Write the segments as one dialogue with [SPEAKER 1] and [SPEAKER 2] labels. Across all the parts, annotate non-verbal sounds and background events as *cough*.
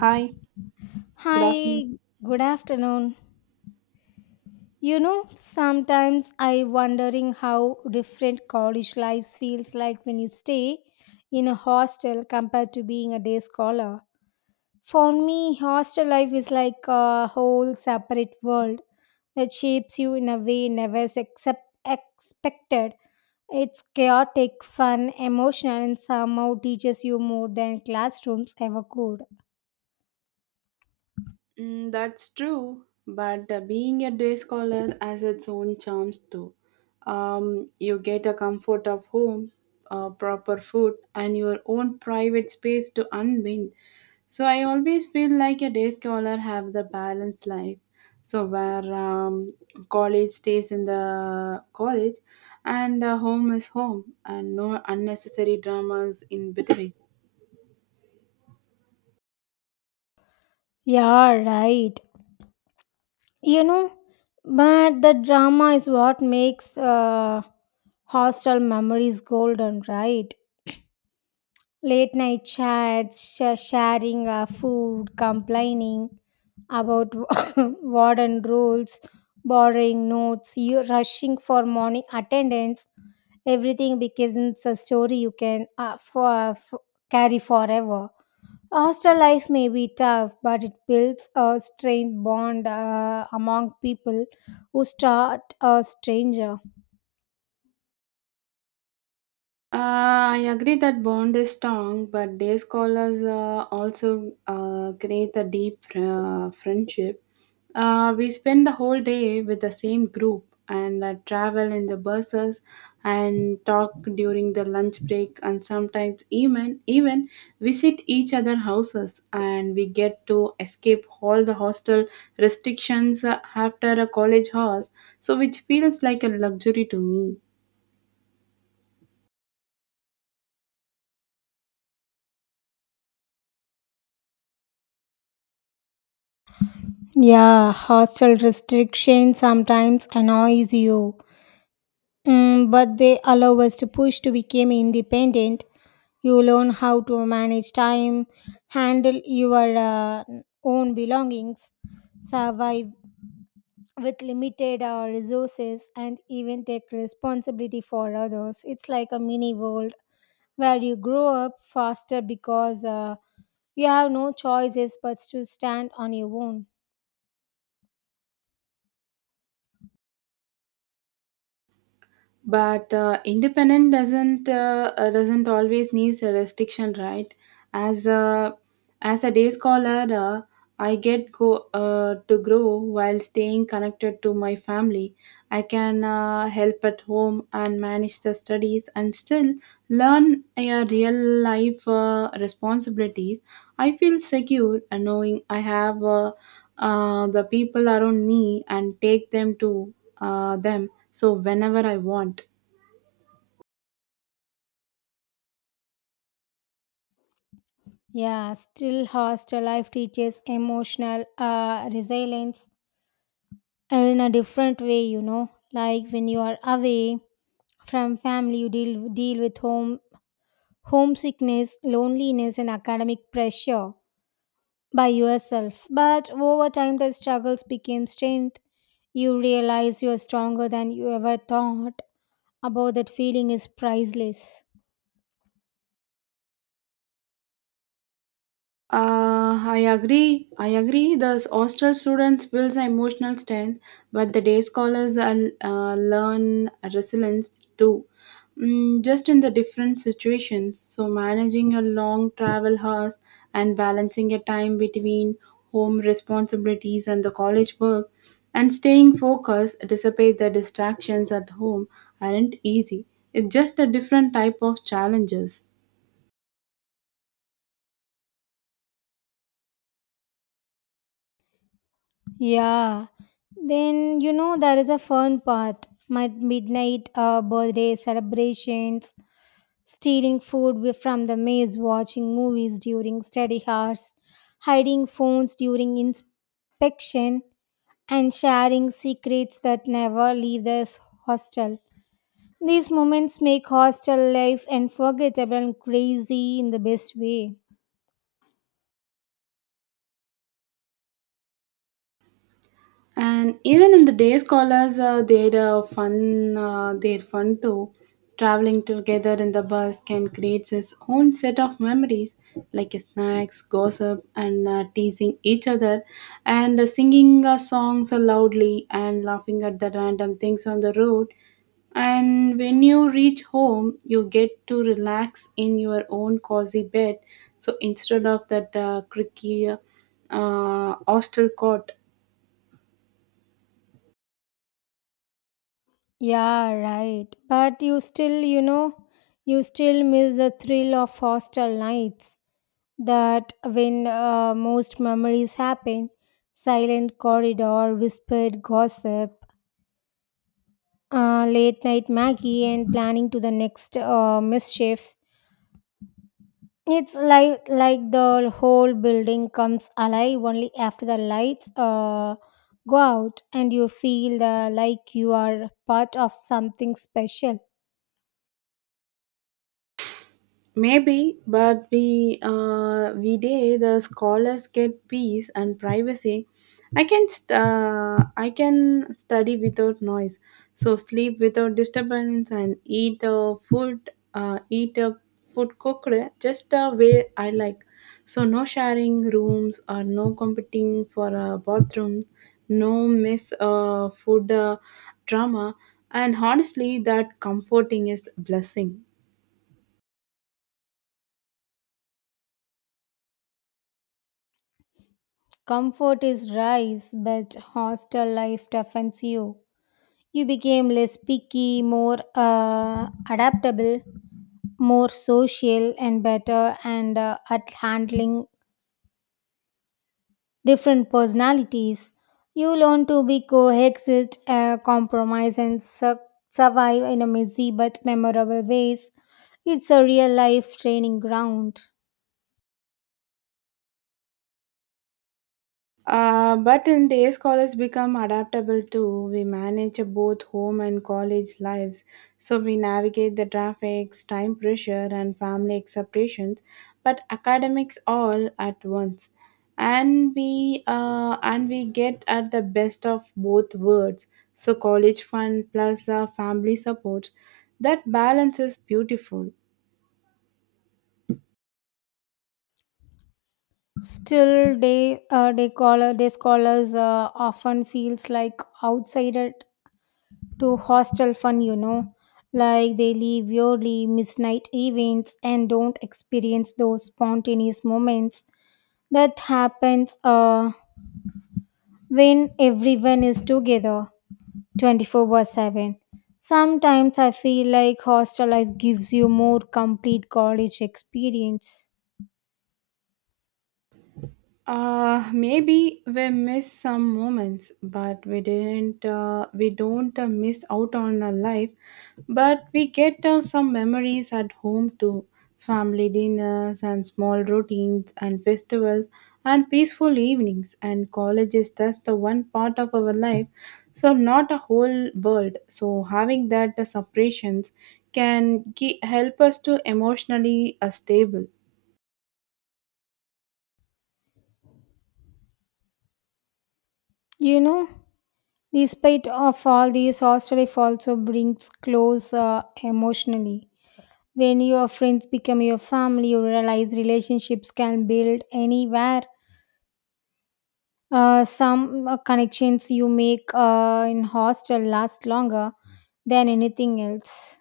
[SPEAKER 1] Hi, good afternoon.
[SPEAKER 2] Hi, good afternoon. You know, sometimes I wondering how different college lives feels like when you stay in a hostel compared to being a day scholar. For me, hostel life is like a whole separate world that shapes you in a way never except expected. It's chaotic, fun, emotional, and somehow teaches you more than classrooms ever could.
[SPEAKER 1] Mm, that's true, but being a day scholar has its own charms too. You get a comfort of home, proper food, and your own private space to unwind. So I always feel like a day scholar have the balanced life. So where college stays in the college, and home is home, and no unnecessary dramas in between.
[SPEAKER 2] Yeah, right. You know, but the drama is what makes hostel memories golden, right? Late night chats, sharing food, complaining about *laughs* *coughs* warden rules, borrowing notes, you rushing for morning attendance, everything becomes a story you can for carry forever. Hostel life may be tough, but it builds a strange bond among people who start a stranger.
[SPEAKER 1] I agree that bond is strong, but day scholars also create a deep friendship. We spend the whole day with the same group and travel in the buses and talk during the lunch break, and sometimes even visit each other houses, and we get to escape all the hostel restrictions after a college hours, so which feels like a luxury to me.
[SPEAKER 2] Yeah, hostel restrictions sometimes annoys you, but they allow us to push to become independent. You learn how to manage time, handle your own belongings, survive with limited resources, and even take responsibility for others. It's like a mini world where you grow up faster because you have no choices but to stand on your own.
[SPEAKER 1] But independent doesn't always needs a restriction, right? As a as a day scholar, I get go to grow while staying connected to my family. I can help at home and manage the studies and still learn a real life responsibilities. I feel secure, knowing I have the people around me, and take them to them so whenever I want.
[SPEAKER 2] Yeah, still hostel life teaches emotional resilience in a different way, you know. Like when you are away from family, you deal with homesickness, loneliness, and academic pressure by yourself. But over time, the struggles became strength. You realize you are stronger than you ever thought. About that feeling is priceless.
[SPEAKER 1] I agree. I agree. The hostel students builds emotional strength, but the day scholars are, learn resilience too. Just in the different situations. So managing a long travel hours and balancing a time between home responsibilities and the college work, and staying focused despite the distractions at home aren't easy. It's just a different type of challenges.
[SPEAKER 2] Yeah. Then, you know, there is a fun part. My midnight birthday celebrations, stealing food from the maze, watching movies during study hours, hiding phones during inspection, and sharing secrets that never leave this hostel. These moments make hostel life unforgettable and crazy in the best way.
[SPEAKER 1] And even in the day scholars, their fun too. Traveling together in the bus can create its own set of memories, like snacks, gossip, and teasing each other, and singing songs loudly and laughing at the random things on the road. And when you reach home, you get to relax in your own cozy bed. So instead of that creaky hostel cot.
[SPEAKER 2] Yeah, right. But you still, you know, you still miss the thrill of hostel nights. That when most memories happen, silent corridor, whispered gossip, late night Maggie, and planning to the next mischief. It's like the whole building comes alive only after the lights go out, and you feel like you are part of something special.
[SPEAKER 1] Maybe, but we day the scholars get peace and privacy. I can study without noise, so sleep without disturbance, and eat food cooked just the way I like. So no sharing rooms or no competing for a bathroom, no miss food drama, and honestly, that comforting is blessing.
[SPEAKER 2] Comfort is rice, but hostel life toughens you. You became less picky, more adaptable, more social, and better and at handling different personalities. You learn to be coexist, compromise, and survive in a messy but memorable ways. It's a real life training ground.
[SPEAKER 1] But in day scholars become adaptable too. We manage both home and college lives, so we navigate the traffic, time pressure, and family expectations, but academics all at once, and we get at the best of both worlds. So college fun plus family support, that balance is beautiful.
[SPEAKER 2] Still, they call they scholars often feels like outsider to hostel fun, you know. Like they leave yearly midnight events and don't experience those spontaneous moments that happens when everyone is together 24 by 7. Sometimes I feel like hostel life gives you more complete college experience.
[SPEAKER 1] Maybe we missed some moments, but we didn't. We don't miss out on a life, but we get some memories at home too. Family dinners and small routines and festivals and peaceful evenings and colleges. That's the one part of our life. So not a whole world. So having that separations can help us to emotionally stable.
[SPEAKER 2] You know, despite of all these, hostel life also brings close emotionally. When your friends become your family, you realize relationships can build anywhere. Some connections you make in hostel last longer than anything else.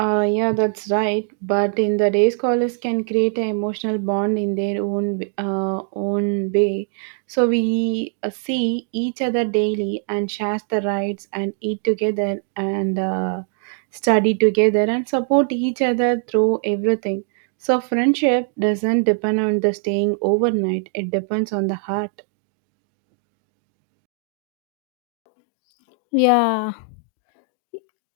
[SPEAKER 1] Yeah, that's right. But in the day, scholars can create an emotional bond in their own own way. So we see each other daily and share the rides and eat together and study together and support each other through everything. So friendship doesn't depend on the staying overnight. It depends on the heart.
[SPEAKER 2] Yeah.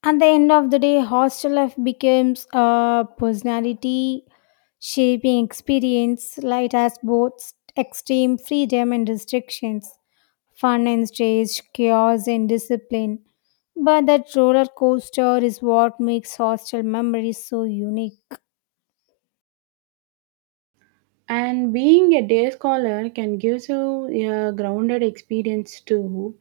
[SPEAKER 2] At the end of the day, hostel life becomes a personality shaping experience, light has both extreme freedom and restrictions, fun and stress, chaos and discipline. But that roller coaster is what makes hostel memories so unique.
[SPEAKER 1] And being a day scholar can give you a grounded experience too.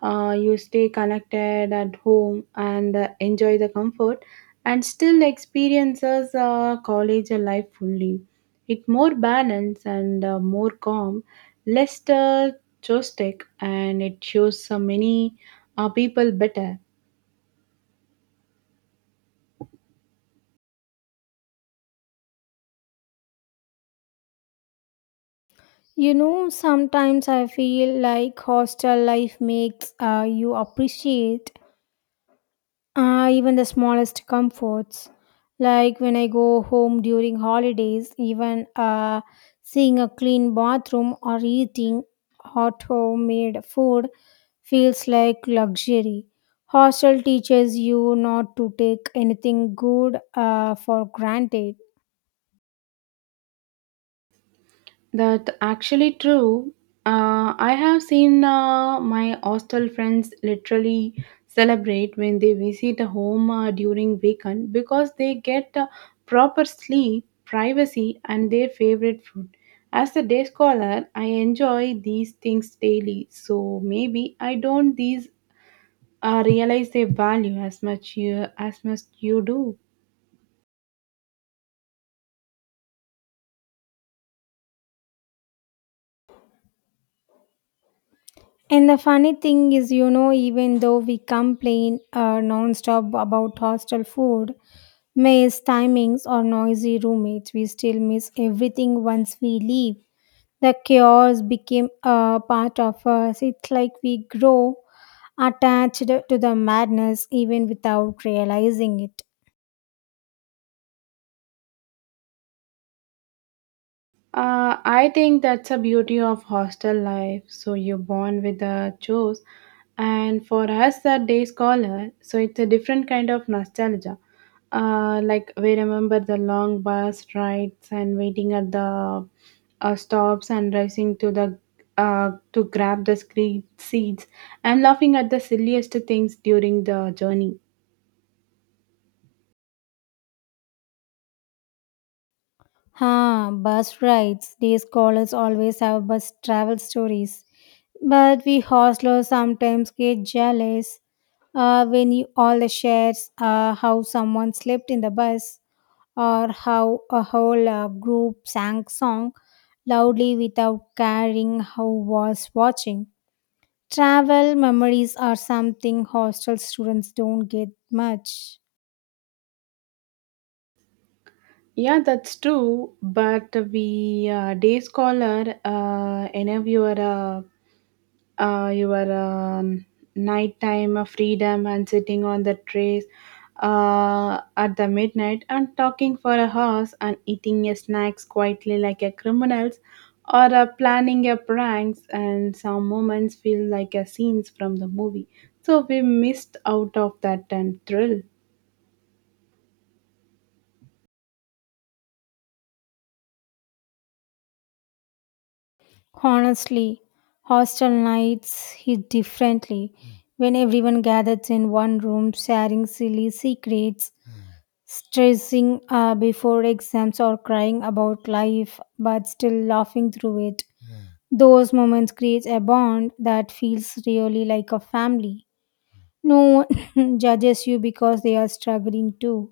[SPEAKER 1] You stay connected at home and enjoy the comfort and still experiences college life fully. It more balanced and more calm, less joystick, and it shows so many people better.
[SPEAKER 2] You know, sometimes I feel like hostel life makes you appreciate even the smallest comforts, like when I go home during holidays, even seeing a clean bathroom or eating hot homemade food feels like luxury. Hostel teaches you not to take anything good for granted.
[SPEAKER 1] That actually true. I have seen my hostel friends literally celebrate when they visit a home during weekend because they get proper sleep, privacy, and their favorite food. As a day scholar, I enjoy these things daily, so maybe I don't these realize their value as much you do.
[SPEAKER 2] And the funny thing is, you know, even though we complain non-stop about hostel food, mess timings or noisy roommates, we still miss everything once we leave. The chaos became a part of us. It's like we grow attached to the madness even without realizing it.
[SPEAKER 1] I think that's a beauty of hostel life. So you're born with the chores, and for us, that day scholar. So it's a different kind of nostalgia. Like we remember the long bus rides and waiting at the stops and racing to grab the screen seats and laughing at the silliest things during the journey.
[SPEAKER 2] Ha, bus rides. Day scholars always have bus travel stories. But we hostlers sometimes get jealous when you all the shares how someone slept in the bus or how a whole group sang song loudly without caring who was watching. Travel memories are something hostel students don't get much.
[SPEAKER 1] Yeah, that's true. But we day scholar interviewer. Your nighttime freedom and sitting on the trays at the midnight and talking for a hours and eating your snacks quietly like a criminals, or planning your pranks, and some moments feel like a scenes from the movie, so we missed out of that and thrill.
[SPEAKER 2] Honestly, hostel nights hit differently when everyone gathers in one room sharing silly secrets, stressing before exams, or crying about life but still laughing through it. Those moments create a bond that feels really like a family. No one *laughs* judges you because they are struggling too.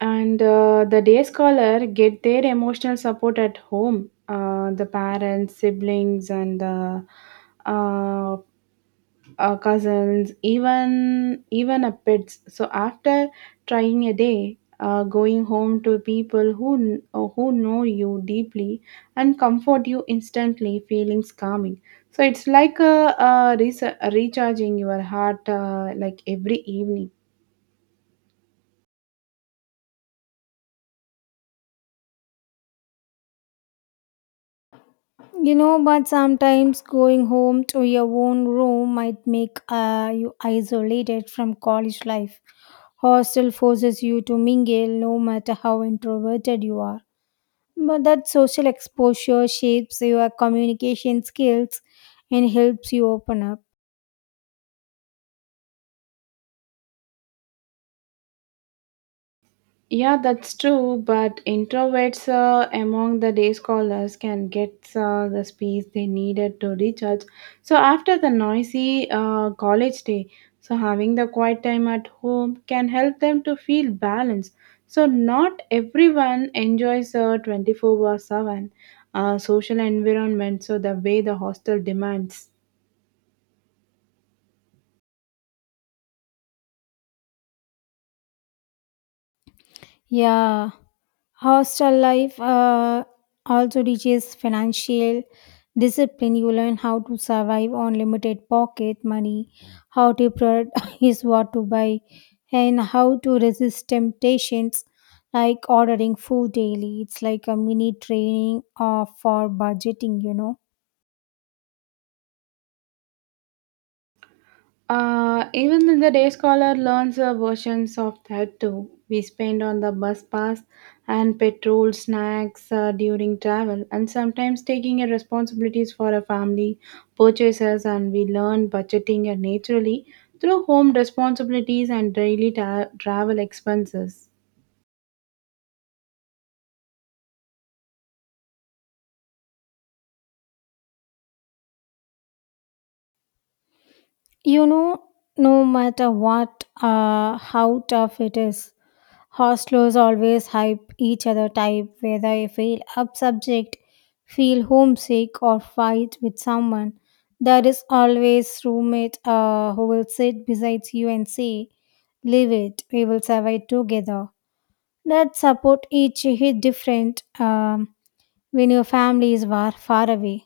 [SPEAKER 1] And the day scholar get their emotional support at home, the parents siblings and uh, cousins, even a pets. So after trying a day, going home to people who who know you deeply and comfort you instantly, feelings calming. So it's like a recharging your heart like every evening.
[SPEAKER 2] You know, but sometimes going home to your own room might make you isolated from college life. Hostel forces you to mingle no matter how introverted you are. But that social exposure shapes your communication skills and helps you open up.
[SPEAKER 1] Yeah, that's true, but introverts among the day scholars can get the space they needed to recharge. So, after the noisy college day, so having the quiet time at home can help them to feel balanced. So, not everyone enjoys a 24 by 7 social environment, so the way the hostel demands.
[SPEAKER 2] Yeah, hostel life also teaches financial discipline. You learn how to survive on limited pocket money, how to prioritize *laughs* what to buy, and how to resist temptations like ordering food daily. It's like a mini training for budgeting, you know.
[SPEAKER 1] Even in the day scholar learns versions of that too. We spend on the bus pass and petrol, snacks during travel, and sometimes taking a responsibilities for a family purchases. And we learn budgeting naturally through home responsibilities and daily travel expenses.
[SPEAKER 2] You know, no matter what, how tough it is, hostlers always hype each other type, whether I feel up subject, feel homesick, or fight with someone. There is always roommate who will sit beside you and say, "Leave it, we will survive together." That support each hit different when your family is far, far away.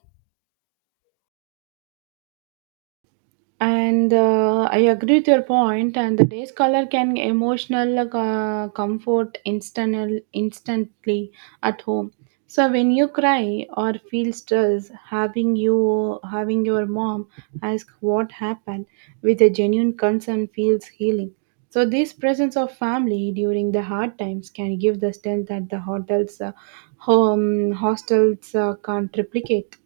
[SPEAKER 1] And I agree with your point. And the day's color can emotional like, comfort instantly at home, so when you cry or feel stress, having your mom ask what happened with a genuine concern feels healing. So this presence of family during the hard times can give the strength that the hotels home hostels can't replicate.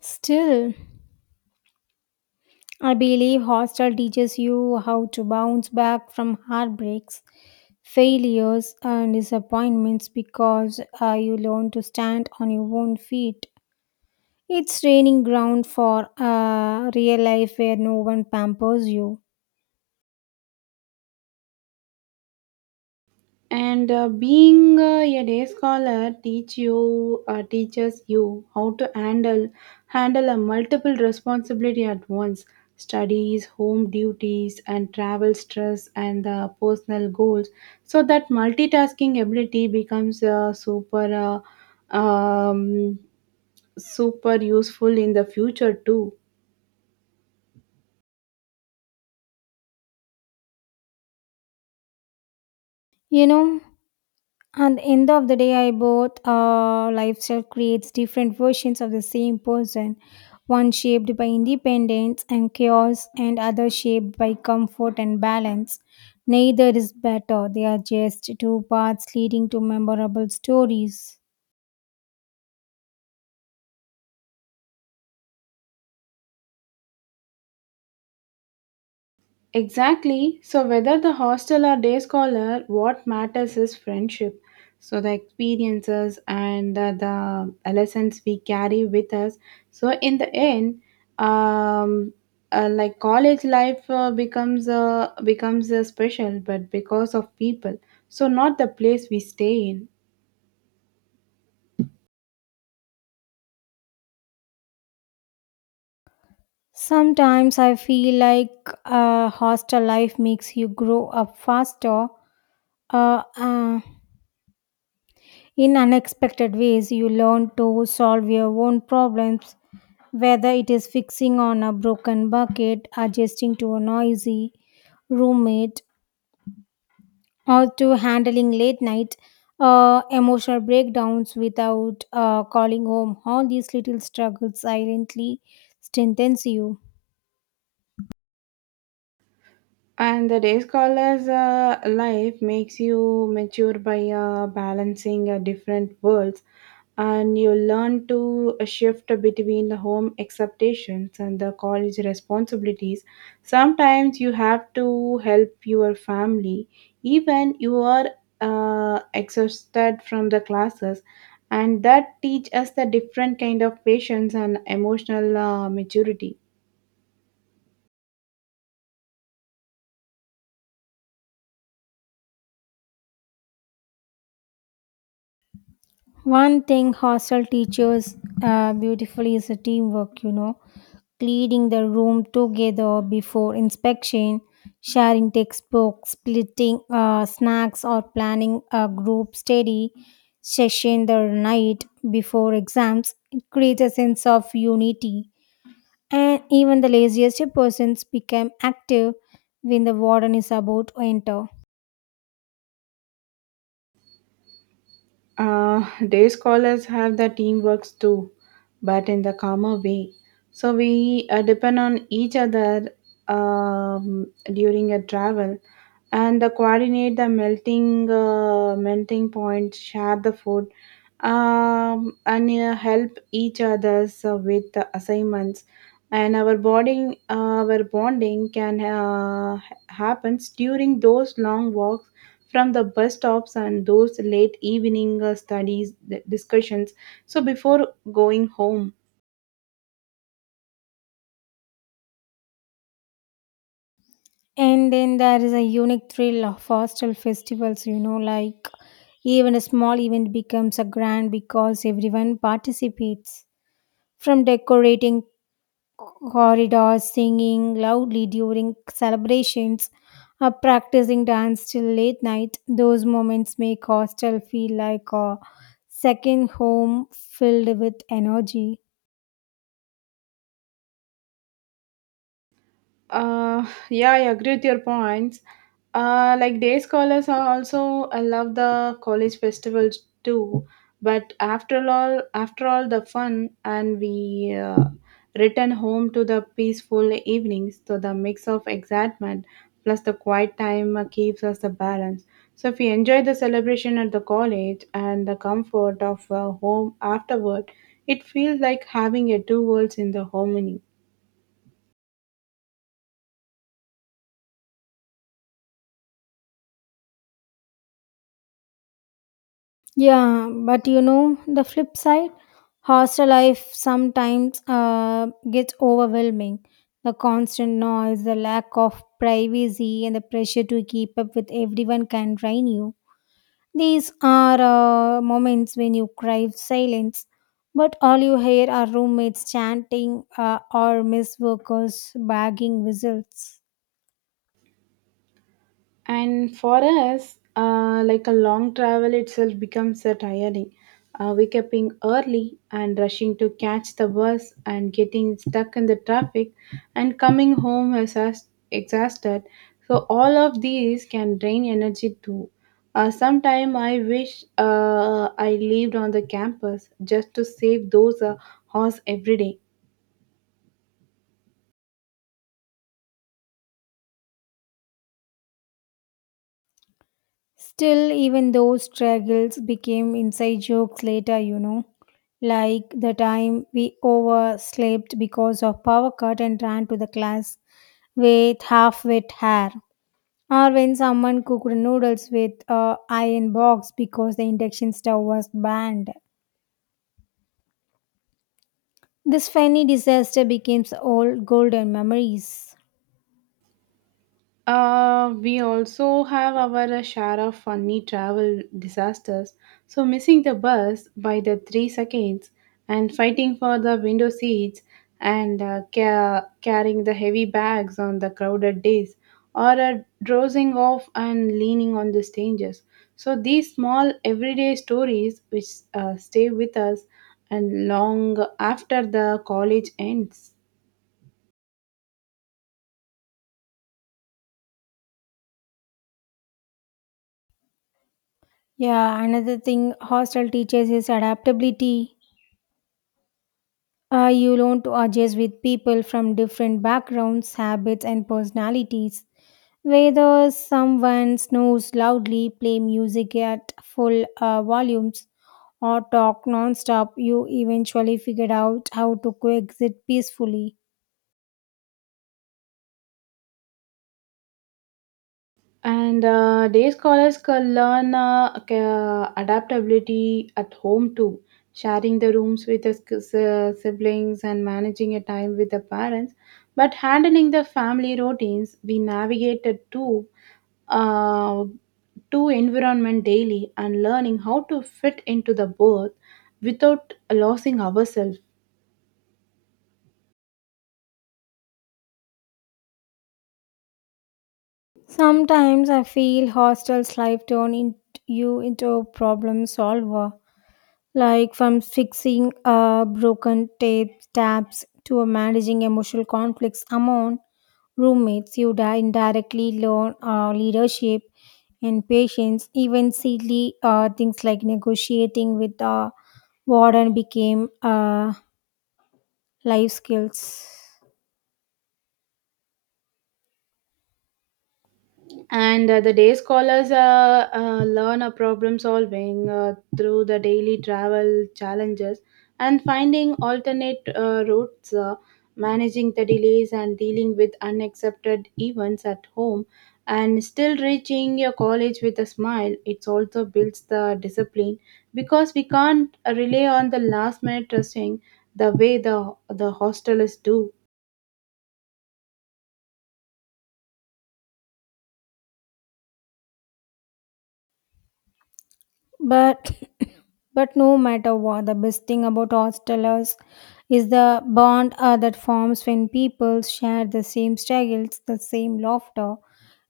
[SPEAKER 2] Still, I believe hostel teaches you how to bounce back from heartbreaks, failures, and disappointments because you learn to stand on your own feet. It's training ground for real life where no one pampers you.
[SPEAKER 1] And being a day scholar teaches you how to handle a multiple responsibility at once: studies, home duties, and travel stress, and personal goals, so that multitasking ability becomes super uh, um, super useful in the future too.
[SPEAKER 2] You know, and end of the day, I both lifestyle creates different versions of the same person. One shaped by independence and chaos, and other shaped by comfort and balance. Neither is better. They are just two paths leading to memorable stories.
[SPEAKER 1] Exactly. So, whether the hostel or day scholar, what matters is friendship. So, the experiences and the lessons we carry with us. So, in the end, um, like college life becomes special, but because of people. So, not the place we stay in.
[SPEAKER 2] Sometimes I feel like a hostel life makes you grow up faster. Uh, uh, in unexpected ways, you learn to solve your own problems. Whether it is fixing on a broken bucket, adjusting to a noisy roommate, or to handling late night emotional breakdowns without calling home, all these little struggles silently strengthens you.
[SPEAKER 1] And the day scholar's life makes you mature by balancing different worlds, and you learn to shift between the home expectations and the college responsibilities. Sometimes you have to help your family, even you are exhausted from the classes, and that teach us the different kind of patience and emotional maturity.
[SPEAKER 2] One thing hostel teaches beautifully is a teamwork, you know, cleaning the room together before inspection, sharing textbooks, splitting snacks, or planning a group study session the night before exams. It creates a sense of unity, and even the laziest persons become active when the warden is about to enter.
[SPEAKER 1] Uh, Day scholars have the teamworks too, but in the calmer way. So we depend on each other um, during a travel, and the coordinate the melting point, share the food, and help each others with the assignments. And our bonding can happens during those long walks from the bus stops and those late evening studies discussions, so before going home.
[SPEAKER 2] And then there is a unique thrill of hostel festivals, you know, like even a small event becomes a grand because everyone participates. From decorating corridors, singing loudly during celebrations, or practicing dance till late night, those moments make hostel feel like a second home filled with energy.
[SPEAKER 1] Yeah, I agree with your points. Like day scholars are also I love the college festivals too. But after all the fun and we return home to the peaceful evenings. So the mix of excitement plus the quiet time keeps us the balance. So if we enjoy the celebration at the college and the comfort of home afterward, it feels like having a two worlds in the harmony.
[SPEAKER 2] Yeah, but you know, the flip side hostel life sometimes gets overwhelming. The constant noise, the lack of privacy, and the pressure to keep up with everyone can drain you. These are moments when you crave silence, but all you hear are roommates chanting or miss workers bagging whistles.
[SPEAKER 1] And for us, like a long travel itself becomes a tiring. Wake up in early and rushing to catch the bus and getting stuck in the traffic and coming home exhausted. So all of these can drain energy too. Sometime I wish I lived on the campus just to save those hours every day.
[SPEAKER 2] Still, even those struggles became inside jokes later, you know, like the time we overslept because of power cut and ran to the class with half wet hair, or when someone cooked noodles with a iron box because the induction stove was banned. This funny disaster becomes old golden memories.
[SPEAKER 1] We also have our share of funny travel disasters. So, missing the bus by the 3 seconds and fighting for the window seats, and carrying the heavy bags on the crowded days, or dozing off and leaning on the strangers. So, these small everyday stories which stay with us and long after the college ends.
[SPEAKER 2] Yeah, another thing hostel teaches is adaptability. You learn to adjust with people from different backgrounds, habits, and personalities. Whether someone snores loudly, play music at full volumes, or talk non-stop, you eventually figure out how to coexist peacefully.
[SPEAKER 1] And day scholars can learn adaptability at home too, sharing the rooms with the siblings and managing a time with the parents. But handling the family routines, we navigated uh, to environment daily and learning how to fit into the both without losing ourselves.
[SPEAKER 2] Sometimes I feel hostel's life you into a problem solver, like from fixing broken tape tabs to managing emotional conflicts among roommates, you indirectly learn leadership and patience. Even silly things like negotiating with the warden became life skills.
[SPEAKER 1] And the day scholars learn a problem solving through the daily travel challenges and finding alternate routes, managing the delays, and dealing with unaccepted events at home, and still reaching your college with a smile. It also builds the discipline because we can't rely on the last minute dressing the way the hostelers do.
[SPEAKER 2] But but no matter what, the best thing about hostelers is the bond that forms when people share the same struggles, the same laughter,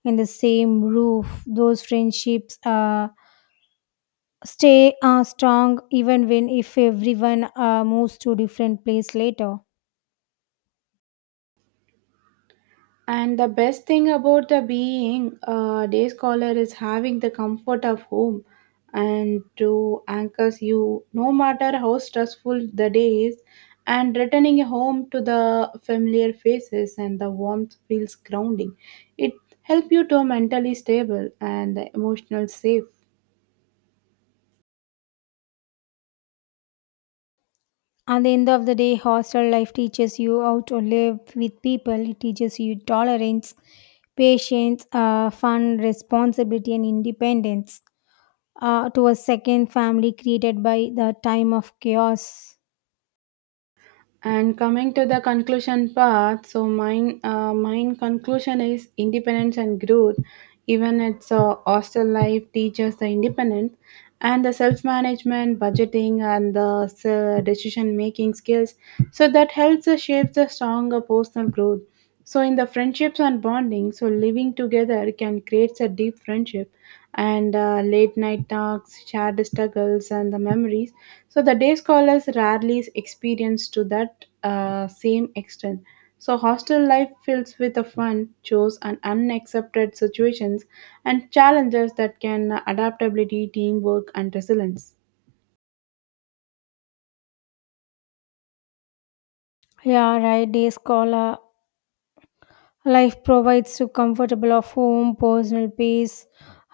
[SPEAKER 2] and the same roof. Those friendships. Stay strong even when if everyone moves to different place later.
[SPEAKER 1] And the best thing about the being a day scholar is having the comfort of home, and to anchors you no matter how stressful the day is, and returning home to the familiar faces and the warmth feels grounding. It helps you to mentally stable and emotional safe.
[SPEAKER 2] At the end of the day, hostel life teaches you how to live with people. It teaches you tolerance, patience, fun, responsibility, and independence, to a second family created by the time of chaos.
[SPEAKER 1] And coming to the conclusion part, so mine conclusion is independence and growth. Even its hostel life teaches the independence and the self-management, budgeting, and the decision-making skills. So that helps us shape the stronger personal growth. So in the friendships and bonding, so living together can create a deep friendship and late night talks, shared struggles, and the memories. So the day scholars rarely experience to that same extent. So hostel life fills with the fun, chores, and unaccepted situations and challenges that can adaptability, teamwork, and resilience.
[SPEAKER 2] Yeah, right. Day scholar life provides you comfortable of home, personal peace,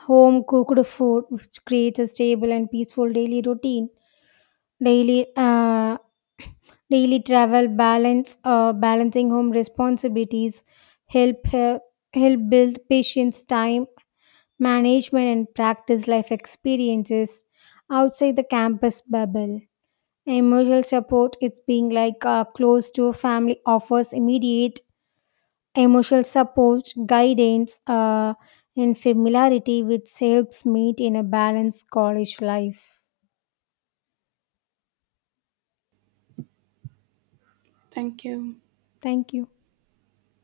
[SPEAKER 2] home cooked food, which creates a stable and peaceful daily routine. Daily *clears throat* Daily travel balance, balancing home responsibilities, help uh, help build patience, time management, and practice life experiences outside the campus bubble. Emotional support, it's being like close to family, offers immediate emotional support, guidance, and familiarity, which helps meet in a balanced college life.
[SPEAKER 1] Thank you.
[SPEAKER 2] Thank you.